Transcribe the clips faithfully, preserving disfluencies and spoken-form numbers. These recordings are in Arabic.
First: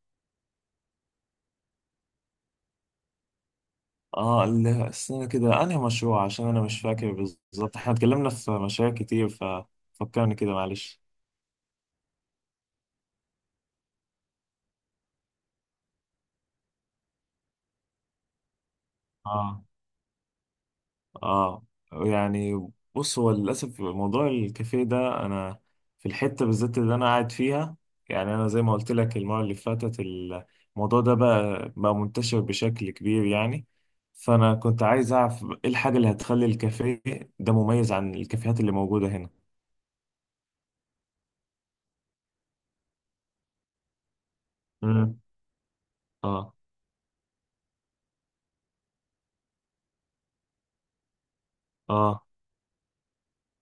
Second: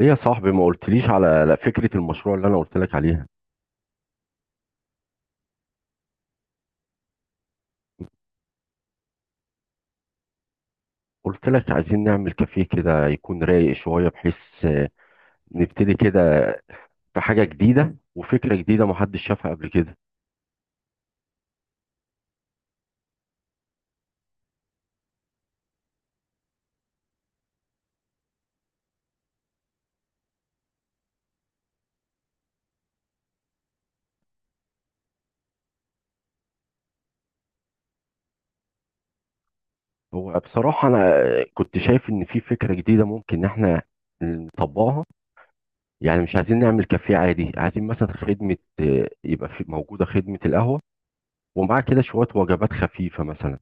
ايه يا صاحبي ما قلتليش على على فكرة المشروع اللي انا قلت لك عليها؟ اه ال- استنى كده انهي مشروع؟ عشان انا مش فاكر بالظبط. احنا اتكلمنا في مشاريع كتير، ففكرني كده معلش. قلت لك عايزين نعمل كافيه كده يكون رايق شوية بحيث آه، نبتدي كده في حاجة جديدة وفكرة جديدة محدش شافها اه. قبل كده. اه. يعني بص، هو للاسف موضوع الكافيه ده، انا في الحته بالذات اللي انا قاعد فيها، يعني انا زي ما قلت لك المره اللي فاتت، الموضوع ده بقى بقى منتشر بشكل كبير يعني. فانا كنت عايز اعرف ايه الحاجه اللي هتخلي الكافيه ده مميز عن الكافيهات اللي موجوده هنا. هو بصراحة انا آه، كنت شايف ان في فكرة جديدة ممكن ان احنا نطبقها. امم. يعني مش اه. عايزين نعمل كافيه عادي، عايزين مثلا خدمة، آه، يبقى في موجودة خدمة القهوة ومعاه كده اه. شوية وجبات خفيفة مثلا،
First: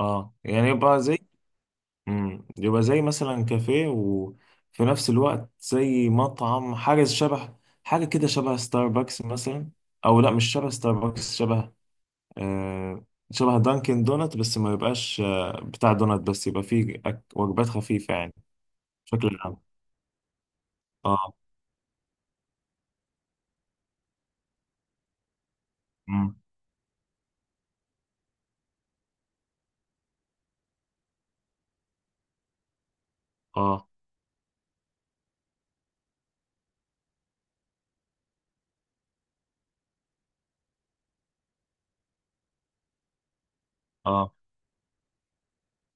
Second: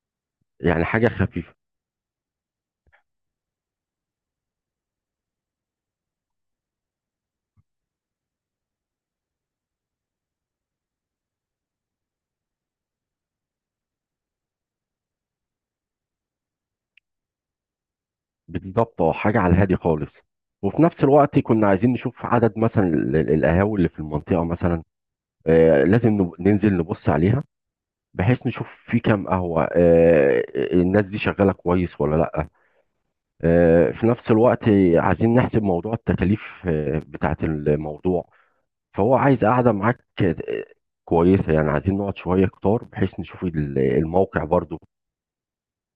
اه، يعني يعني يبقى حاجة زي، خفيفة. امم، يبقى زي مثلا كافيه وفي نفس الوقت زي مطعم، حاجة شبه، حاجة كده شبه ستاربكس مثلا. أو لا، مش شبه ستاربكس، شبه آه شبه دانكن دونت، بس ما يبقاش آه بتاع دونت، بس يبقى فيه أك- وجبات خفيفة يعني، بالظبط، اه، بشكل حاجة على عام. الهادي خالص. وفي نفس اه. الوقت كنا عايزين نشوف عدد مثلا ال- ال- القهاوي اللي في المنطقة مثلا. آه لازم امم. نب- ننزل نبص عليها بحيث نشوف في كام قهوة، آه آه، الناس دي شغالة كويس ولا لأ. اه. آه، في نفس الوقت عايزين نحسب موضوع التكاليف آه بتاعة الموضوع. فهو عايز قاعدة معاك آه، كويسة، يعني عايزين نقعد شوية كتار بحيث نشوف ال- اه. الموقع برضو.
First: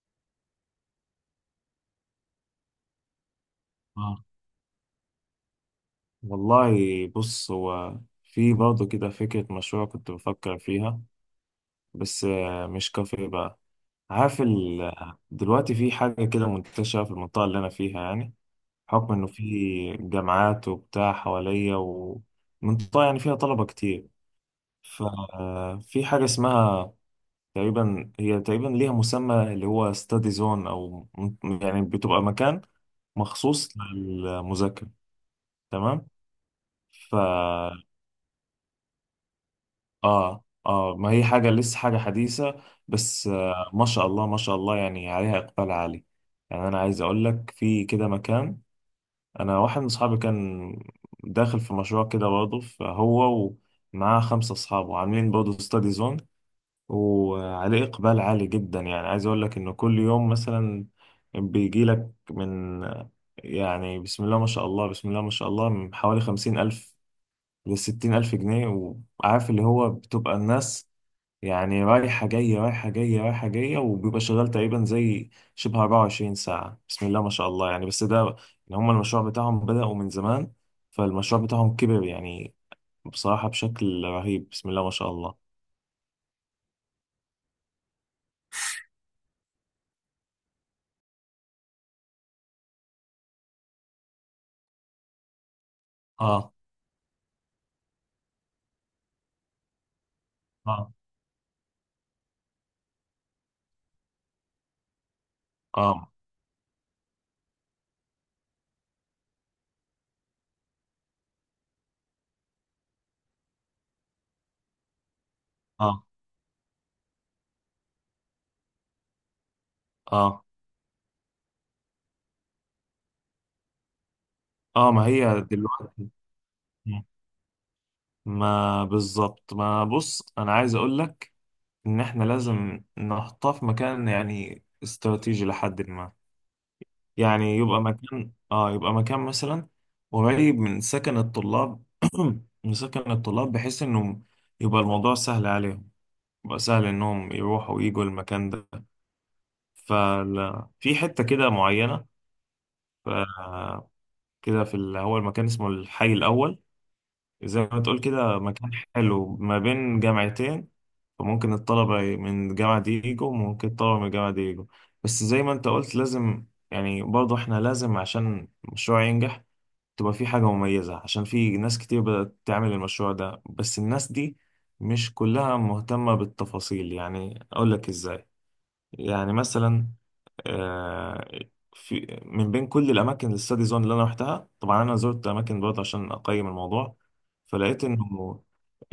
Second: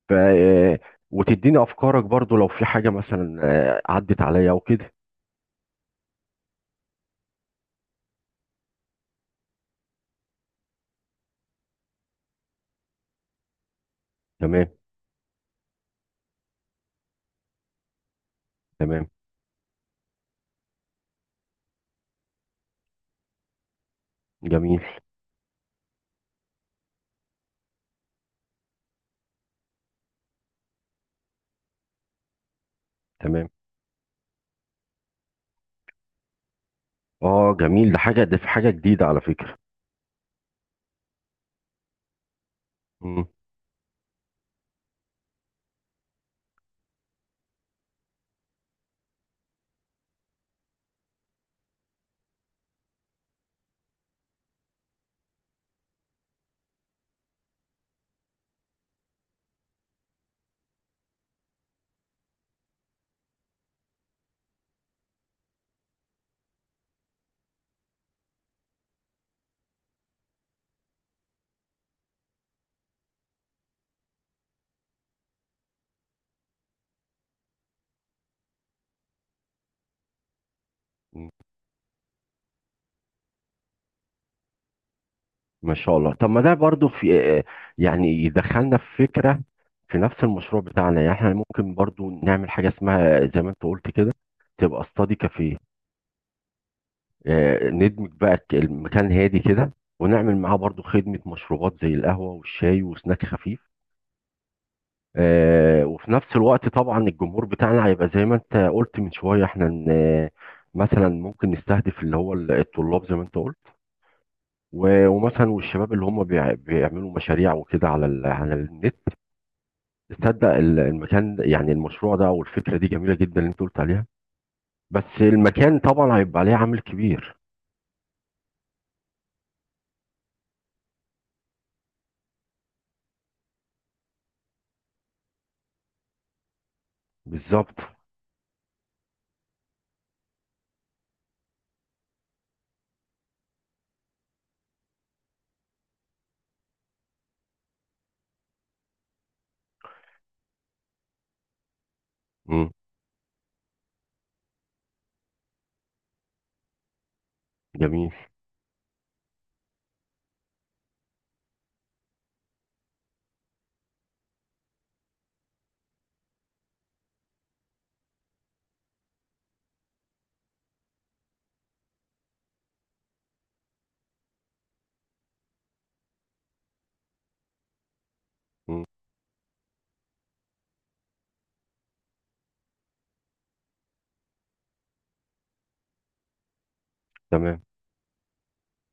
ف آه، وتديني أفكارك برضو لو في حاجة مثلا آه، عدت اه. عليا أو كده. والله، بص، هو في برضه كده فكرة مشروع كنت بفكر فيها، بس آه مش كافيه بقى. عارف تمام، ال... دلوقتي في حاجة كده منتشرة في المنطقة اللي أنا فيها يعني، تمام. بحكم إنه في جامعات وبتاع حواليا، ومنطقة يعني فيها طلبة كتير. جميل. ففي حاجة اسمها، تقريبا هي تقريبا ليها مسمى اللي هو ستادي زون، أو م- يعني بتبقى مكان تمام. مخصوص للمذاكرة، تمام. ف اه، جميل. ده حاجه ده في حاجه جديده على فكره. آه آه، ما هي حاجة لسه، حاجة حديثة، مم. بس آه ما شاء الله ما شاء الله يعني عليها إقبال عالي. يعني أنا عايز أقول لك في كده مكان، انا واحد من اصحابي كان داخل في مشروع كده برضه، فهو ومعاه خمسة اصحابه عاملين برضه ستادي زون، وعليه اقبال عالي جدا. يعني عايز اقول لك انه كل يوم مثلا بيجي لك من يعني بسم الله ما شاء الله بسم الله ما شاء الله من حوالي خمسين ألف لستين ألف جنيه، وعارف اللي هو بتبقى الناس يعني رايحة جاية رايحة جاية رايحة جاية، وبيبقى شغال تقريبا زي شبه أربع وعشرين ساعة بسم الله ما شاء الله يعني. بس ده إن هما المشروع بتاعهم بدأوا من زمان، مم. فالمشروع بتاعهم كبر يعني بصراحة بشكل رهيب، بسم الله ما شاء الله. ما شاء الله. طب ما ده برضو في، آه، يعني يدخلنا في فكره في نفس المشروع بتاعنا. يعني احنا ممكن برضو نعمل حاجه اسمها زي ما انت قلت كده، تبقى استادي كافيه. اه. آه، ندمج بقى ك- المكان هادي كده، ونعمل معاه برضو اه. خدمه مشروبات زي القهوه والشاي وسناك خفيف. آه، وفي اه. نفس الوقت طبعا الجمهور بتاعنا هيبقى زي ما انت قلت من شويه، احنا ن- مثلا ممكن نستهدف اللي هو ال- الطلاب زي ما انت قلت، و- ومثلا والشباب اللي اه. هم بيع- بيعملوا مشاريع وكده على ال- على النت. اه. تصدق ال- المكان، يعني المشروع ده او الفكره دي جميله جدا اللي انت قلت عليها. اه بس ما هي المكان دلوقتي، طبعا هيبقى عليه عامل كبير. ما بالظبط ما بص انا عايز اقول لك ان احنا لازم نحطها في مكان يعني استراتيجي، لحد ما يعني بالظبط. يبقى مكان اه يبقى مكان مثلا قريب من سكن الطلاب. من سكن الطلاب بحيث انه يبقى الموضوع سهل عليهم، يبقى سهل انهم يروحوا ويجوا المكان ده. ففي حتة كده معينة، مم. ف- كده في ال- هو المكان اسمه الحي الأول، زي ما تقول جميل. كده مكان حلو ما بين جامعتين. فممكن الطلبة من الجامعة دي يجوا، وممكن الطلبة من الجامعة دي يجوا. بس زي ما انت قلت لازم يعني برضه احنا لازم عشان المشروع ينجح تبقى في حاجة مميزة، عشان في ناس كتير بدأت تعمل المشروع ده، بس الناس دي مش كلها مهتمة بالتفاصيل. يعني أقول لك إزاي، مم. يعني مثلا آه، في من بين كل الأماكن الستادي زون اللي أنا رحتها، طبعا أنا زرت أماكن برضه عشان أقيم الموضوع، تمام، فلقيت إنه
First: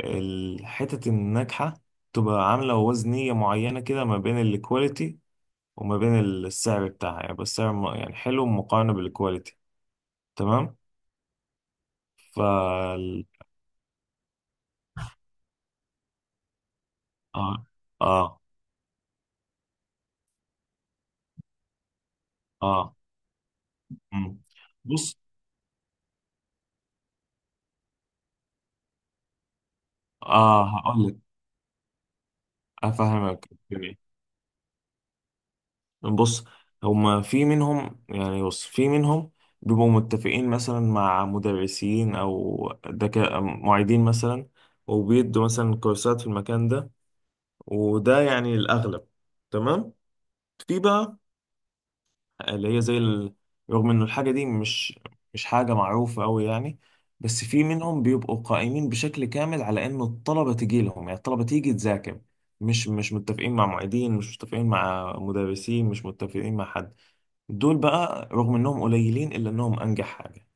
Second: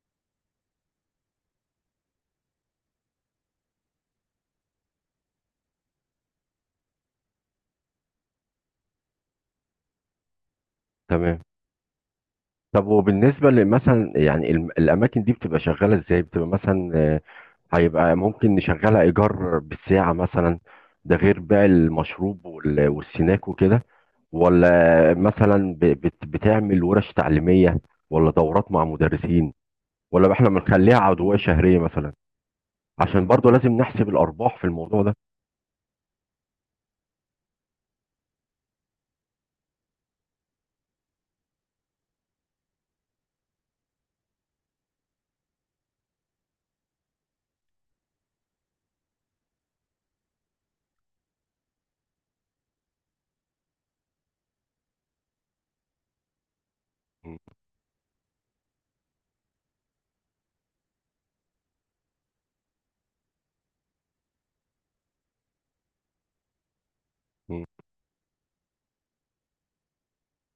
الحتت الناجحة تبقى عاملة وزنية معينة كده ما بين الكواليتي وما بين السعر بتاعها. يعني بس سعر يعني حلو مقارنة بالكواليتي، تمام. تمام. طب، وبالنسبة لمثلا، يعني الم- الأماكن دي بتبقى شغالة إزاي؟ بتبقى مثلا، آه، اه. هيبقى اه. ممكن نشغلها إيجار بالساعة مثلا، ده غير بيع المشروب وال- اه. والسناك وكده، مم. ولا بص. مثلا ب- بت- بتعمل ورش تعليمية، ولا دورات مع مدرسين، ولا إحنا اه بنخليها هقول لك، عضوية شهرية مثلا؟ عشان افهمك برضو لازم الدنيا. نحسب الأرباح في الموضوع ده. بص، هما في منهم يعني بص في منهم بيبقوا متفقين مثلا مع مدرسين او دك... معيدين مثلا، وبيدوا مثلا كورسات في المكان ده، وده يعني الاغلب، تمام. في بقى اللي هي زي ال... رغم إنه الحاجة دي مش مش حاجة معروفة أوي يعني، م- بس في منهم بيبقوا قائمين بشكل كامل على إنه الطلبة تيجي لهم، يعني الطلبة تيجي تذاكر، مش مش متفقين مع معيدين، مش متفقين مع مدرسين، مش متفقين مع حد. م. دول بقى رغم إنهم قليلين إلا إنهم أنجح حاجة.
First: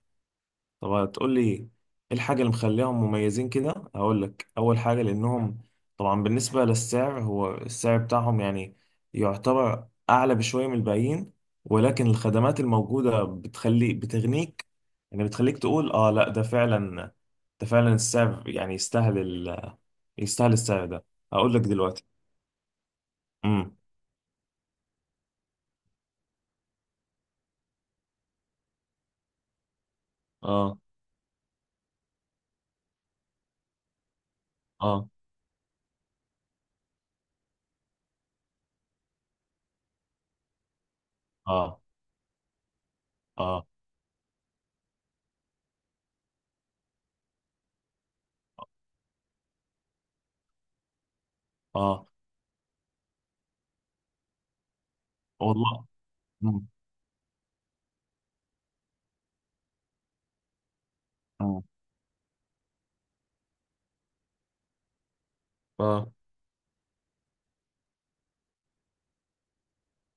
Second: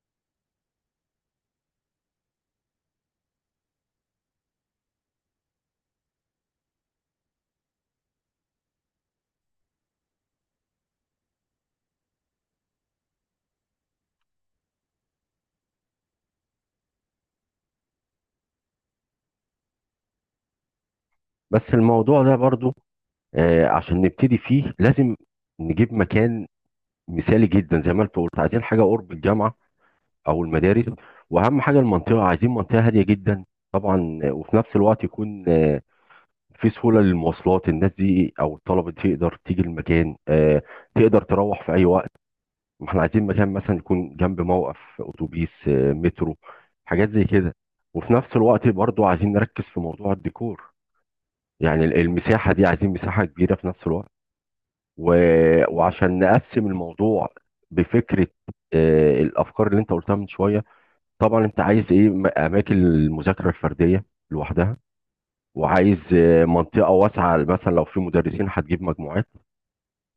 طب هتقول لي ايه الحاجة اللي مخليهم مميزين كده؟ هقول لك، اول حاجة لانهم طبعا بالنسبة للسعر، هو السعر بتاعهم يعني يعتبر اعلى بشوية من الباقيين، ولكن الخدمات الموجودة بتخلي، بتغنيك يعني، بتخليك تقول اه لا ده فعلا، ده فعلا السعر يعني يستاهل ال... يستاهل السعر ده. هقول لك بس دلوقتي. الموضوع ده برضو، آه، امم. عشان نبتدي فيه لازم نجيب مكان مثالي جدا. زي ما انت قلت، عايزين حاجة قرب الجامعة او اه. المدارس. واهم حاجه المنطقه، عايزين منطقه هاديه جدا طبعا. وفي نفس الوقت اه. يكون آه، في سهوله للمواصلات، الناس دي او الطلبه دي تقدر تيجي المكان، آه، تقدر تروح في اه. اي وقت. ما احنا عايزين مكان اه. مثلا يكون جنب موقف اتوبيس، آه، مترو، حاجات زي كده. وفي نفس الوقت برضو عايزين نركز في موضوع الديكور. يعني ال- اه. المساحه دي عايزين مساحه كبيره في نفس الوقت و... والله. وعشان امم. نقسم الموضوع بفكره، آه، الافكار اللي انت قلتها من شويه. طبعا انت عايز ايه، م- اماكن المذاكره الفرديه لوحدها، وعايز اه آه، منطقه واسعه مثلا لو في مدرسين هتجيب مجموعات.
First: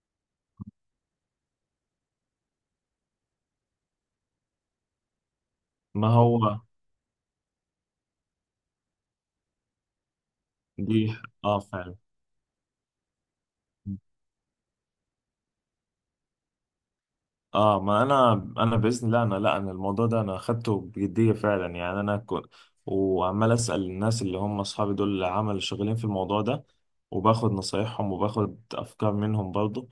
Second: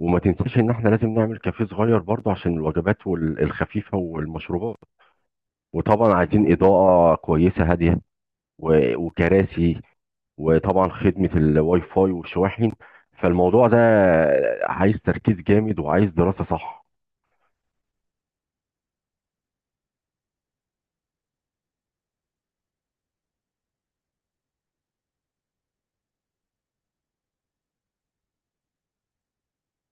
وما تنساش ان احنا لازم نعمل كافيه صغير برضه عشان الوجبات وال- الخفيفه والمشروبات، ما وطبعا عايزين هو اضاءه كويسه هاديه و- وكراسي، وطبعا دي. خدمه اه الواي فعلا. فاي والشواحن. فالموضوع ده عايز تركيز جامد وعايز دراسه صح. اه، ما انا انا باذن الله، انا لا، انا الموضوع ده انا اخدته بجديه فعلا، يعني انا كنت وعمال اسال الناس اللي هم اصحابي دول اللي عمل شغالين في الموضوع ده، وباخد نصايحهم وباخد افكار منهم برضو.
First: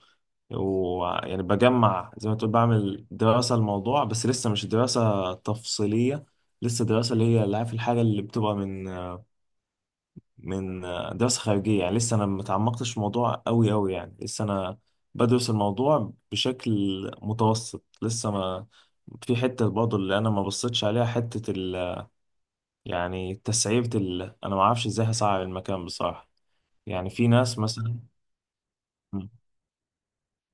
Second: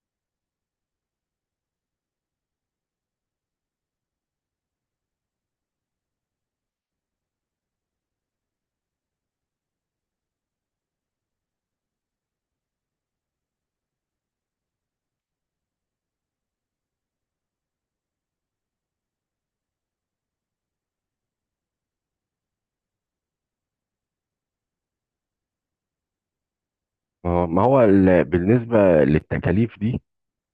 ويعني بجمع، زي ما تقول، بعمل دراسه الموضوع، بس لسه مش دراسه تفصيليه، لسه دراسه اللي هي اللي، عارف الحاجه اللي بتبقى من من آه، دراسة خارجية يعني. لسه أنا متعمقتش في الموضوع أوي أوي يعني، لسه أنا بدرس الموضوع بشكل متوسط لسه. ما في حتة برضه اللي أنا ما بصيتش عليها، حتة ال يعني تسعيرة ال أنا ما أعرفش إزاي هسعر المكان بصراحة، يعني في آه، ناس ما هو مثلا. ال- بالنسبه مم. للتكاليف دي،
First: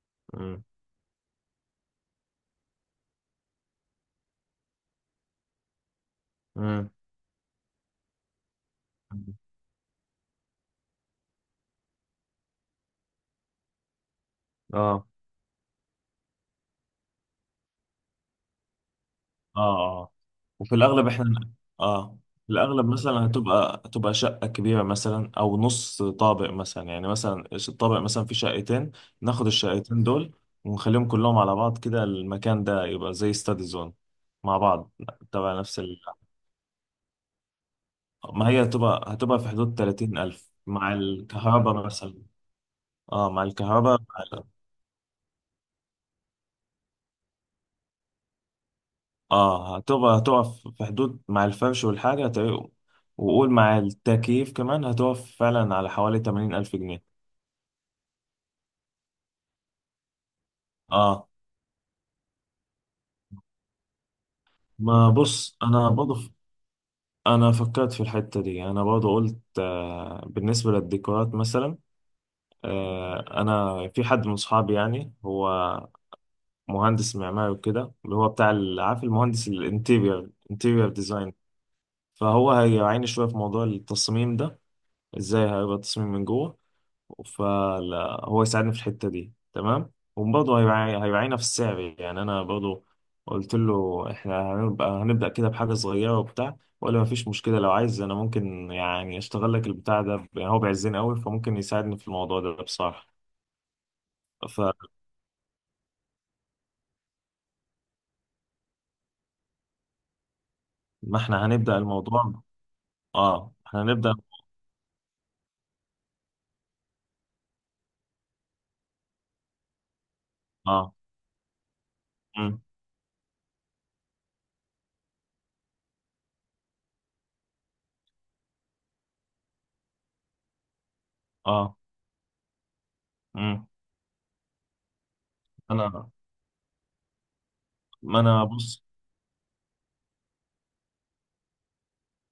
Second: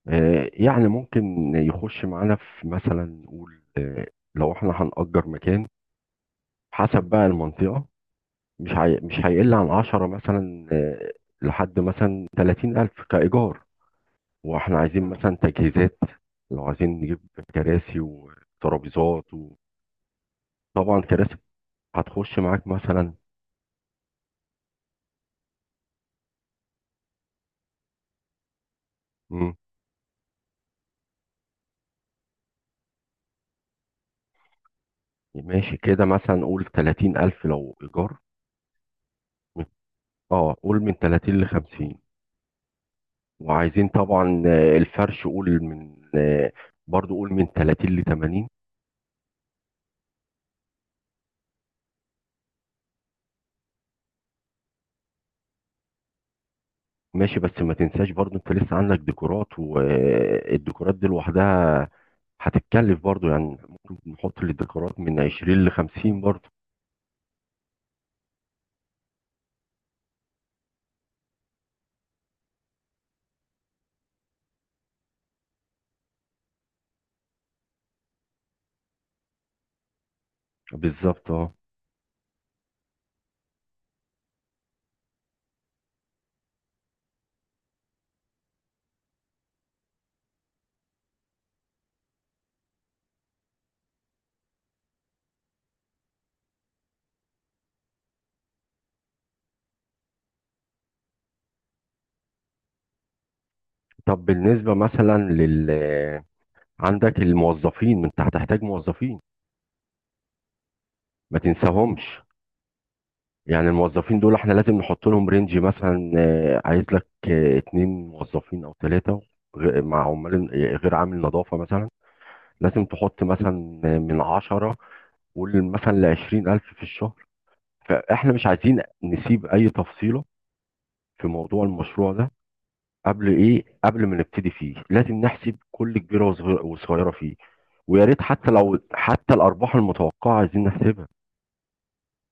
آه، مم. يعني ممكن يخش معانا، في مثلا نقول آه، لو احنا هنأجر مكان مم. حسب بقى المنطقة، مش هي... مش هيقل عن عشرة مثلا، آه، لحد مثلا تلاتين ألف كإيجار. واحنا آه. عايزين مثلا تجهيزات، لو عايزين نجيب كراسي وترابيزات، اه. اه وفي وطبعا الاغلب كراسي احنا، اه هتخش في معاك الاغلب مثلا. مثلا هتبقى هتبقى شقه كبيره مثلا، او نص طابق مثلا، يعني مثلا الطابق مثلا فيه شقتين، ناخد مم، الشقتين دول ونخليهم كلهم على بعض كده، المكان ده يبقى زي ستادي زون مع بعض، تبع ماشي، نفس ال... كده مثلا قول تلاتين ألف لو إيجار، ما هي هتبقى هتبقى في حدود تلاتين ألف اه، قول مع من تلاتين الكهرباء لخمسين. مثلا. اه مع وعايزين الكهرباء. طبعا آه، الفرش، قول من، آه، برضو قول من تلاتين ل ثمانين. اه هتبقى، هتقف في حدود مع الفرش والحاجة، هتبقى، وقول مع التكييف كمان، هتقف فعلا على حوالي ثمانين ألف جنيه. ماشي، بس ما تنساش برضو انت لسه عندك ديكورات، والديكورات دي اه، لوحدها هتتكلف برضو، يعني ممكن نحط للديكورات ما من بص عشرين ل أنا برضه خمسين ف- برضو. أنا فكرت في الحتة دي، أنا برضه قلت آه بالنسبة للديكورات مثلا، آه أنا في حد من صحابي يعني، هو مهندس معماري وكده، اللي هو بتاع ال- عارف، المهندس الانتيريور، انتيريور بالظبط، ديزاين. اه. فهو هيعاني شوية في موضوع التصميم ده، ازاي هيبقى التصميم من جوه، فلا هو يساعدني في الحتة دي تمام، وبرضه هيبقى هيوعينا في السعر. يعني انا برضه قلت له احنا هنبقى هنبدأ كده بحاجة صغيرة وبتاع، ولا ما فيش مشكلة، لو عايز انا ممكن يعني اشتغل لك البتاع ده ب- يعني هو بيعزني قوي، فممكن يساعدني في الموضوع ده بصراحة. طب بالنسبة فما مثلا لل آه، عندك الموظفين، انت هتحتاج موظفين، ما احنا هنبدأ تنساهمش. الموضوع. اه يعني احنا هنبدأ. الموظفين دول احنا لازم نحط لهم رينج، مثلا آه، عايز لك آه، اتنين موظفين او ثلاثة مع عمال، آه، غير اه. عامل نظافة مثلا. مم. لازم تحط مثلا آه، من عشرة، قول مثلا لعشرين ألف في الشهر. فاحنا مش عايزين نسيب أي تفصيلة في موضوع اه. المشروع ده، قبل، إيه، مم. قبل ما نبتدي فيه لازم نحسب كل انا، كبيرة وصغ- وصغيرة فيه. ويا ما ريت انا حتى لو بص، حتى الأرباح المتوقعة عايزين نحسبها،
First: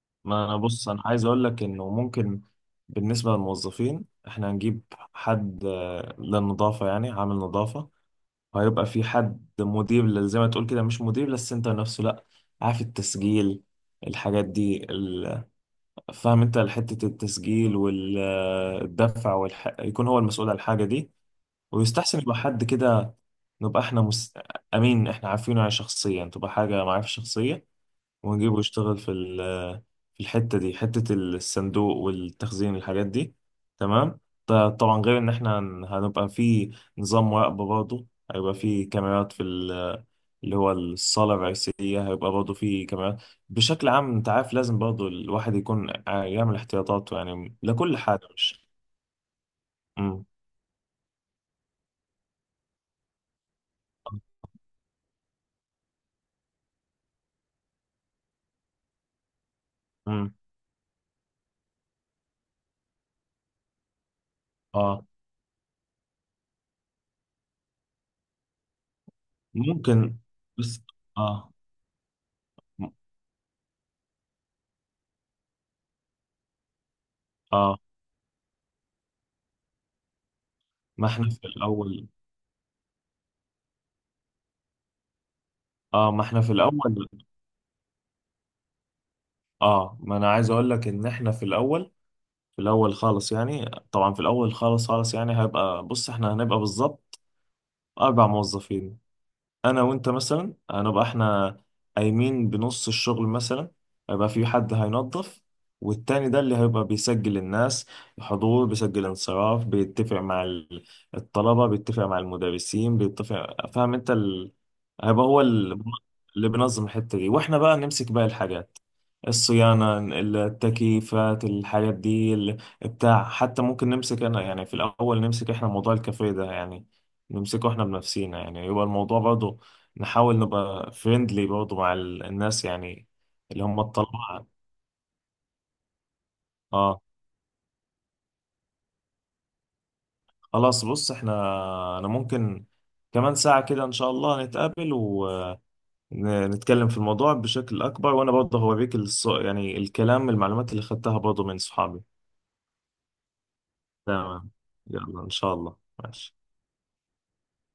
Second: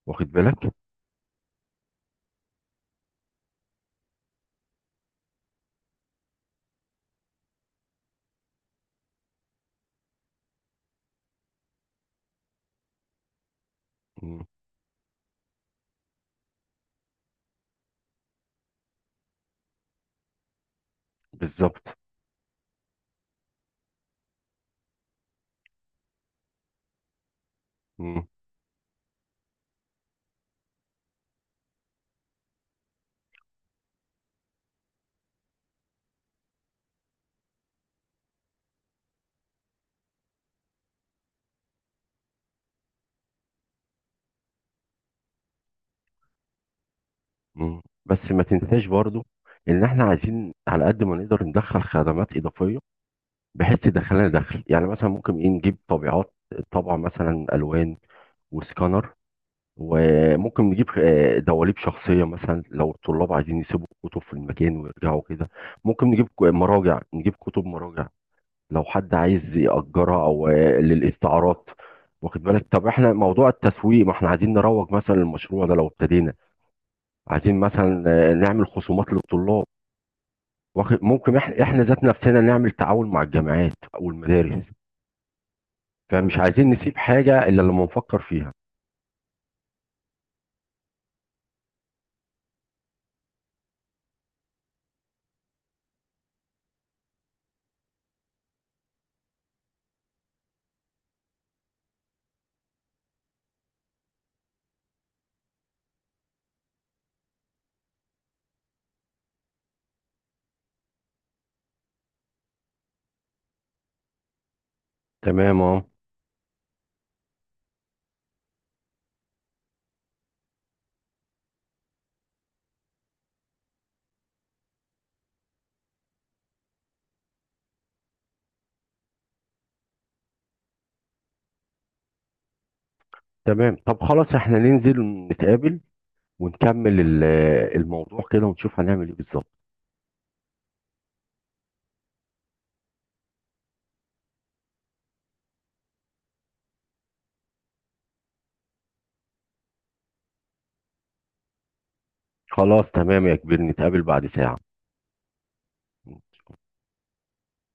واخد ما انا بالك؟ بص انا عايز اقول لك انه ممكن بالنسبه للموظفين احنا هنجيب حد آه، للنظافه يعني، عامل نظافه، وهيبقى في حد مدير لل- زي ما تقول كده، مش مدير للسنتر نفسه لا، عارف التسجيل مم، الحاجات دي ال- فاهم انت، حته التسجيل والدفع والح... يكون هو المسؤول عن الحاجه دي. بالظبط. ويستحسن يبقى حد كده نبقى احنا مس... امين، احنا عارفينه يعني شخصيا، تبقى حاجه معرفه شخصيه، مم. ونجيبه يشتغل في ال- في الحتة دي، حتة الصندوق والتخزين الحاجات دي، تمام. ط- طبعا غير ان احنا هن- هنبقى في نظام مراقبة برضه، هيبقى في كاميرات في ال- اللي هو الصالة الرئيسية، هيبقى برضه في كاميرات بشكل عام. انت عارف لازم برضه الواحد يكون ع- يعمل احتياطاته يعني مم. لكل حاجة بس ما مش. تنساش برضو ان احنا مم. عايزين على قد ما نقدر ندخل خدمات اضافيه بحيث تدخلنا دخل. يعني مثلا ممكن ايه، نجيب طبيعات، طبعا، مثلا الوان وسكانر، مم. وممكن نجيب آه، دواليب شخصيه مثلا لو الطلاب عايزين يسيبوا الكتب في المكان اه ويرجعوا كده. ممكن نجيب ك- مراجع، نجيب كتب مراجع لو حد عايز ممكن، يأجرها، او آه، بس اه. للاستعارات. واخد بالك؟ طب م- احنا موضوع التسويق، ما احنا عايزين نروج مثلا للمشروع ده لو ابتدينا. عايزين اه مثلا آه، نعمل خصومات للطلاب، واخد، ما احنا ممكن في احنا احنا ذات الاول. نفسنا نعمل تعاون مع الجامعات او المدارس، اه ما فمش احنا في عايزين الاول. نسيب حاجه الا لما نفكر فيها. اه ما انا عايز اقول لك ان احنا في الاول، في الاول خالص يعني، طبعا في الاول خالص خالص يعني، هيبقى بص احنا هنبقى بالظبط أربع موظفين، انا وانت مثلا هنبقى احنا قايمين بنص الشغل مثلا، هيبقى في حد هينظف، والتاني ده اللي هيبقى بيسجل الناس، حضور، بيسجل انصراف، بيتفق مع ال- الطلبة، بيتفق مع المدرسين، بيتفق، فاهم انت ال... هيبقى هو تمام، اه، ال- اللي بينظم الحتة دي، واحنا بقى نمسك باقي الحاجات، الصيانة، التكييفات، الحاجات دي ال- بتاع، حتى ممكن نمسك انا يعني في الاول، نمسك احنا موضوع الكافيه ده يعني، نمسكه احنا بنفسينا، يعني يبقى الموضوع برضه نحاول نبقى فريندلي برضه مع ال- الناس يعني، اللي تمام. هم طب خلاص، الطلبة. احنا ننزل نتقابل ونكمل اه ال- الموضوع كده ونشوف هنعمل ايه بالظبط. خلاص بص، احنا انا ممكن كمان ساعة كده ان شاء الله نتقابل ونتكلم في الموضوع بشكل اكبر، وانا برضه هوريك الص... يعني الكلام، المعلومات اللي خدتها برضه من صحابي. خلاص، تمام يا كبير، نتقابل بعد تمام، يلا ان شاء الله. ماشي. ساعه.